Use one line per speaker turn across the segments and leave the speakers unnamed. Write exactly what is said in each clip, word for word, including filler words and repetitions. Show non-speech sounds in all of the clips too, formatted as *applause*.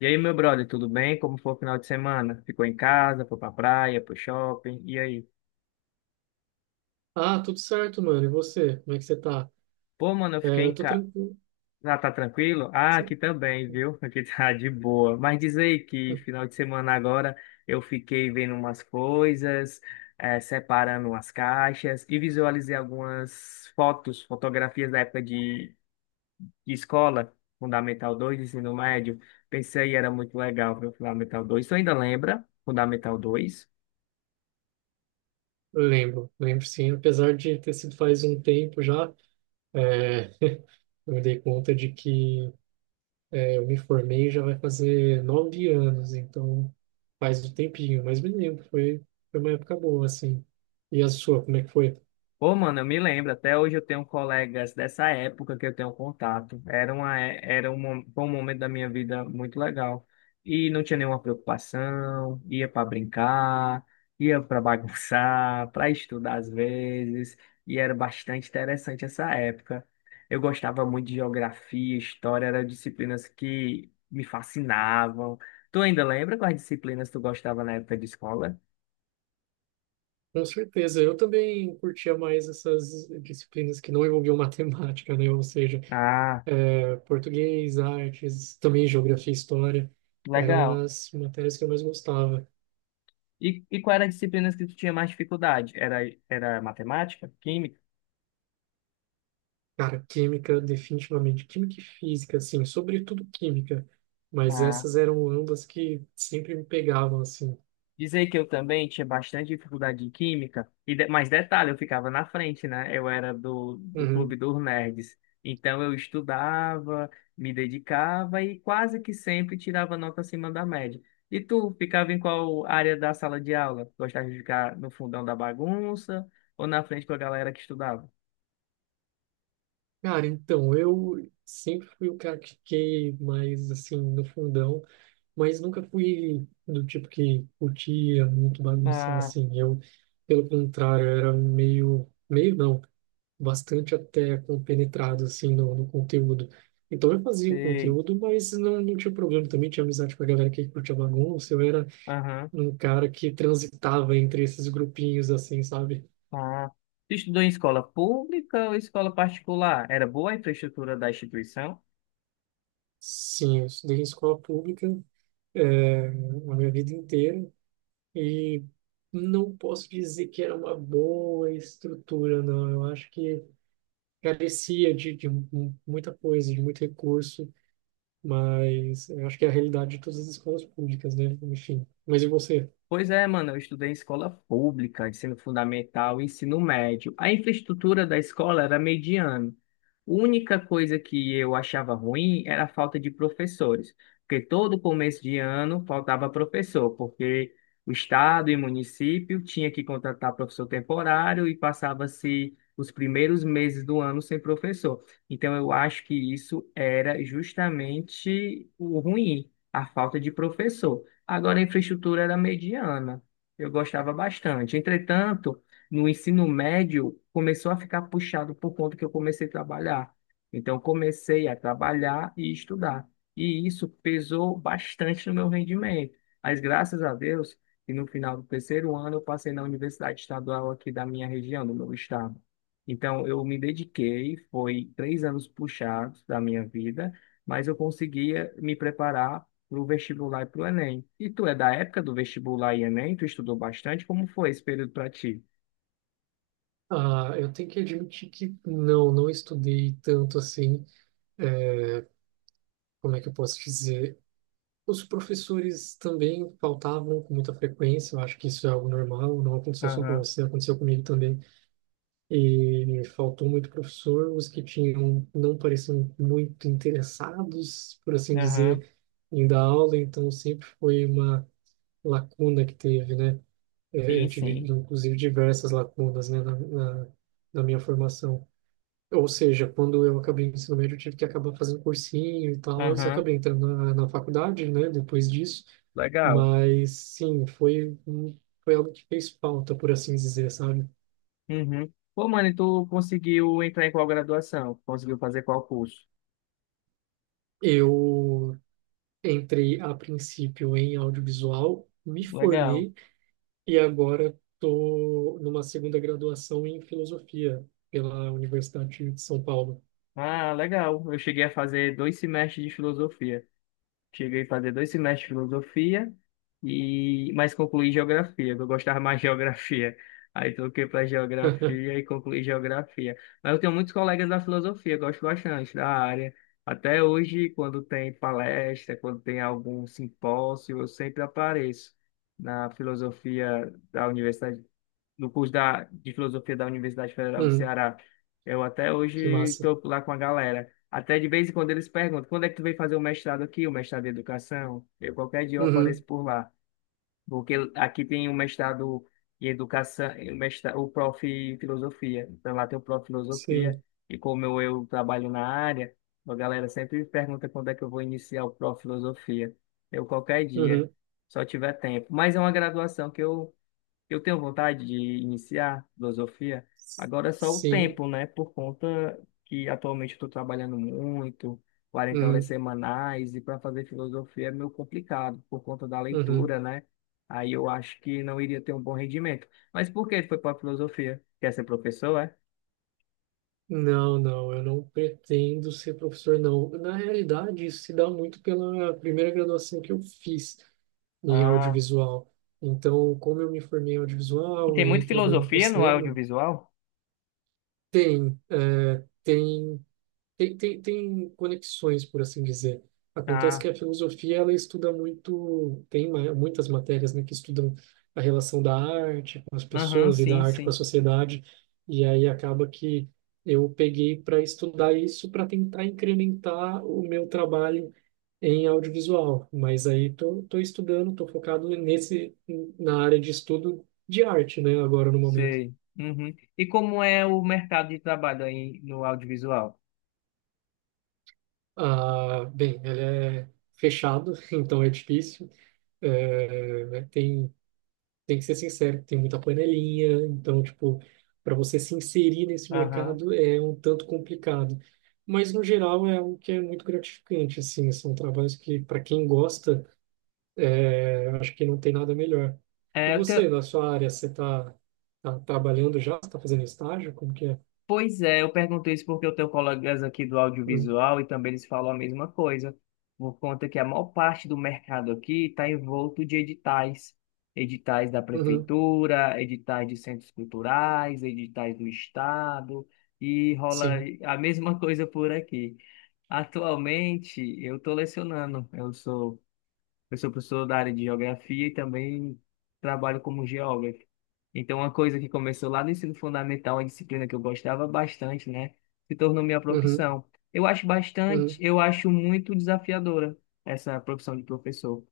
E aí, meu brother, tudo bem? Como foi o final de semana? Ficou em casa, foi pra praia, pro shopping, e aí?
Ah, tudo certo, mano. E você? Como é que você tá?
Pô, mano, eu
É,
fiquei
eu
em
tô
casa.
tranquilo.
Ah, tá tranquilo? Ah, aqui
Sim.
também, viu? *laughs* Aqui tá de boa. Mas diz aí que
Hum.
final de semana agora eu fiquei vendo umas coisas, eh, separando umas caixas e visualizei algumas fotos, fotografias da época de, de escola, Fundamental dois, ensino médio. Pensei, era muito legal ver o Fundamental dois. Tu ainda lembra? Fundamental dois?
Lembro, lembro sim. Apesar de ter sido faz um tempo já, é, eu me dei conta de que é, eu me formei já vai fazer nove anos, então faz um tempinho, mas me lembro, foi, foi uma época boa, assim. E a sua, como é que foi?
Pô, mano, eu me lembro, até hoje eu tenho colegas dessa época que eu tenho contato. Era uma, é- era um, mo- foi um momento da minha vida muito legal. E não tinha nenhuma preocupação, ia para brincar, ia para bagunçar, *laughs* para estudar às vezes, e era bastante interessante essa época. Eu gostava muito de geografia, história, eram disciplinas que me fascinavam. Tu ainda lembra quais disciplinas tu gostava na época de escola?
Com certeza, eu também curtia mais essas disciplinas que não envolviam *laughs* matemática, né? Ou seja,
Ah,
eh, português, artes, também geografia e história eram
legal.
as matérias que eu mais gostava.
E, e qual era a disciplina que tu tinha mais dificuldade? Era, era matemática, química?
Cara, química, definitivamente. Química e física, assim, sobretudo química. Mas
Ah,
essas eram ambas que sempre me pegavam, assim.
dizer que eu também tinha bastante dificuldade em química, e de, mas detalhe, eu ficava na frente, né? Eu era do, do
Uhum.
clube dos nerds. Então eu estudava, me dedicava e quase que sempre tirava nota acima da média. E tu ficava em qual área da sala de aula? Gostava de ficar no fundão da bagunça ou na frente com a galera que estudava?
Cara, então, eu sempre fui o cara que fiquei mais, assim, no fundão, mas nunca fui do tipo que curtia muito bagunçar
Ah,
assim. Eu, pelo contrário, era meio, meio não, bastante até compenetrado assim no, no conteúdo. Então eu fazia o
sei.
conteúdo, mas não, não tinha problema também, tinha amizade com a galera que curtia bagunça. Eu era
Aham.
um cara que transitava entre esses grupinhos assim, sabe?
Ah, tu estudou em escola pública ou escola particular? Era boa a infraestrutura da instituição?
Sim, eu estudei em escola pública, eh, a minha vida inteira. E não posso dizer que era uma boa estrutura, não. Eu acho que carecia de, de mu- muita coisa, de muito recurso, mas eu acho que é a realidade de todas as escolas públicas, né? Enfim. Mas e você?
Pois é, mano, eu estudei em escola pública, ensino fundamental, ensino médio. A infraestrutura da escola era mediana. A única coisa que eu achava ruim era a falta de professores, porque todo começo de ano faltava professor, porque o estado e município tinha que contratar professor temporário e passava-se os primeiros meses do ano sem professor. Então eu acho que isso era justamente o ruim, a falta de professor. Agora, a infraestrutura era mediana. Eu gostava bastante. Entretanto, no ensino médio, começou a ficar puxado por conta que eu comecei a trabalhar. Então, eu comecei a trabalhar e estudar. E isso pesou bastante no meu rendimento. Mas, graças a Deus, que no final do terceiro ano, eu passei na Universidade Estadual aqui da minha região, do meu estado. Então, eu me dediquei, foi três anos puxados da minha vida, mas eu conseguia me preparar pro vestibular e pro Enem. E tu é da época do vestibular e Enem? Tu estudou bastante? Como foi esse período para ti?
Ah, eu tenho que admitir que não, não estudei tanto assim. Como é que eu posso dizer? Os professores também faltavam com muita frequência. Eu acho que isso é algo normal, não aconteceu só com
Aham,
você, aconteceu comigo também. E faltou muito professor, os que tinham não pareciam muito interessados, por assim
aham,
dizer, em dar aula, então sempre foi uma lacuna que teve, né? É, Eu
sim,
tive,
sim.
inclusive, diversas lacunas, né, na, na, na minha formação. Ou seja, quando eu acabei o ensino médio, eu tive que acabar fazendo cursinho e tal, eu
Aham,
acabei entrando na, na faculdade, né, depois disso,
legal.
mas sim, foi, um- foi algo que fez falta, por assim dizer, sabe?
Uhum. Pô, mano, e tu conseguiu entrar em qual graduação? Conseguiu fazer qual curso?
Eu Entrei a princípio em audiovisual, me
Legal.
formei e agora estou numa segunda graduação em filosofia pela Universidade de São Paulo.
Ah, legal. Eu cheguei a fazer dois semestres de filosofia. Cheguei a fazer dois semestres de filosofia e mas concluí geografia, que eu gostava mais de *laughs* geografia. Aí troquei para
*laughs*
geografia e concluí geografia. Mas eu tenho muitos colegas da filosofia, gosto bastante da área. Até hoje, quando tem palestra, quando tem algum simpósio, eu sempre apareço na filosofia da Universidade no curso da, de filosofia da Universidade Federal do
Hum,
Ceará. Eu até
que
hoje
massa.
tô lá com a galera. Até de vez em quando eles perguntam, quando é que tu veio fazer o mestrado aqui, o mestrado em educação? Eu, qualquer dia eu apareço
Uhum,
por lá, porque aqui tem o mestrado em educação, o, mestrado, o prof. em filosofia. Então lá tem o prof. em filosofia,
sim.
e como eu, eu trabalho na área, a galera sempre me pergunta quando é que eu vou iniciar o prof. em filosofia. Eu, qualquer dia,
Uhum,
só tiver tempo. Mas é uma graduação que eu eu tenho vontade de iniciar filosofia, agora é só o
sim.
tempo, né? Por conta que atualmente eu estou trabalhando muito, quarenta horas
Uhum,
semanais, e para fazer filosofia é meio complicado, por conta da
uhum.
leitura, né? Aí eu acho que não iria ter um bom rendimento. Mas por que tu foi para filosofia? Quer ser professor, é?
Não, não, eu não pretendo ser professor, não. Na realidade, isso se dá muito pela primeira graduação que eu fiz em
Ah,
audiovisual. Então, como eu me formei em
e
audiovisual
tem
e aí
muito
trabalhando com
filosofia no
cinema,
audiovisual?
Tem, é, tem, tem, tem, tem conexões, por assim dizer. Acontece
Ah,
que a filosofia ela estuda muito, tem ma- muitas matérias, né, que estudam a relação da arte com as
aham,
pessoas e da
sim,
arte com a
sim,
sociedade, e aí acaba que eu peguei para estudar isso para tentar incrementar o meu trabalho em audiovisual, mas aí tô, tô estudando, tô focado nesse na área de estudo de arte, né, agora no momento.
sei. Uhum. E como é o mercado de trabalho aí no audiovisual?
Ah, bem, ele é fechado, *laughs* então é difícil. É, é, tem, tem que ser sincero, tem muita panelinha, então, tipo, para você se inserir nesse
Aham.
mercado é um tanto complicado. Mas, no geral, é algo que é muito gratificante, assim, são trabalhos que, para quem gosta, é, eu acho que não tem nada melhor. E
É, eu, te-
você, na sua área, você está trabalhando já? Você está fazendo estágio? Como que é?
Pois é, eu perguntei isso porque eu tenho colegas aqui do
Uhum,
audiovisual e também eles falam a mesma coisa, por conta que a maior parte do mercado aqui está envolto de editais, editais da
uhum,
prefeitura, editais de centros culturais, editais do estado, e rola
sim.
a mesma coisa por aqui. Atualmente, eu estou lecionando, eu sou eu sou professor da área de geografia e também trabalho como geógrafo. Então, uma coisa que começou lá no ensino fundamental, uma disciplina que eu gostava bastante, né, se tornou minha
Uhum,
profissão. Eu acho bastante,
uhum,
eu acho muito desafiadora essa profissão de professor,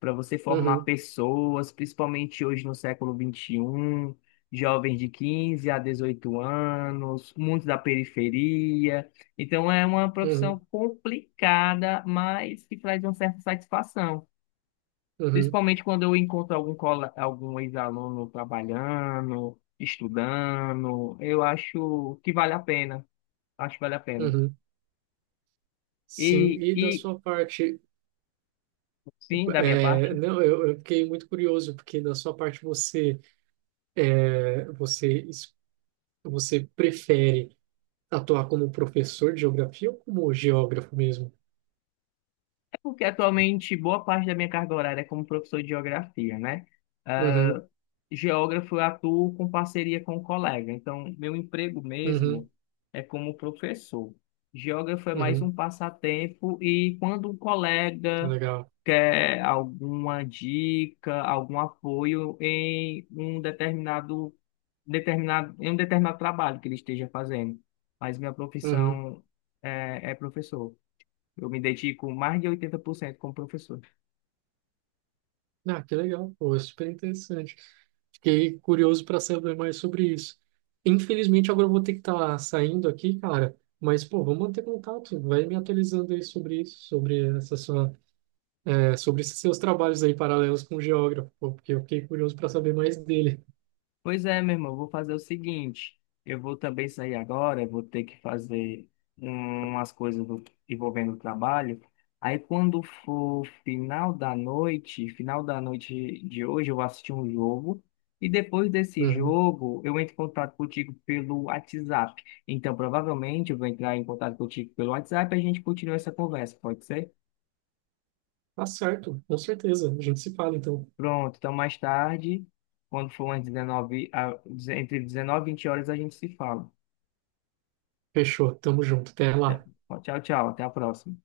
para você formar
uhum,
pessoas, principalmente hoje no século vinte e um, jovens de quinze a dezoito anos, muitos da periferia. Então, é uma profissão
uhum,
complicada, mas que traz uma certa satisfação.
uhum,
Principalmente quando eu encontro algum, cola- algum ex-aluno trabalhando, estudando, eu acho que vale a pena. Acho que vale a pena.
uhum. Sim,
E,
e da
e
sua parte,
sim, da minha
é,
parte,
não, eu, eu fiquei muito curioso, porque da sua parte você, é, você, es- você prefere atuar como professor de geografia ou como geógrafo mesmo?
é porque atualmente boa parte da minha carga horária é como professor de geografia, né?
Uhum,
Geógrafo, eu atuo com parceria com um colega. Então, meu emprego
uhum,
mesmo é como professor. Geógrafo é mais
uhum,
um passatempo e quando um colega
legal.
quer alguma dica, algum apoio em um determinado, determinado, em um determinado trabalho que ele esteja fazendo. Mas minha
Uhum.
profissão é, é professor. Eu me dedico mais de oitenta por cento como professor.
Ah, que legal, pô, é super interessante. Fiquei curioso para saber mais sobre isso. Infelizmente, agora eu vou ter que estar saindo aqui, cara, mas, pô, vamos manter contato, vai me atualizando aí sobre isso, sobre essa sua. É sobre esses seus trabalhos aí paralelos com o geógrafo, pô, porque eu fiquei curioso para saber mais dele.
Pois é, meu irmão, eu vou fazer o seguinte, eu vou também sair agora, eu vou ter que fazer um, umas coisas do- envolvendo o trabalho. Aí quando for final da noite, final da noite de hoje, eu vou assistir um jogo e depois desse
Uhum.
jogo eu entro em contato contigo pelo WhatsApp. Então provavelmente eu vou entrar em contato contigo pelo WhatsApp e a gente continua essa conversa, pode ser?
Tá certo, com certeza. A gente se fala então.
Pronto, então mais tarde, quando for umas dezenove a- entre dezenove e vinte horas a gente se fala.
Fechou, tamo junto. Até lá.
Tchau, tchau. Até a próxima.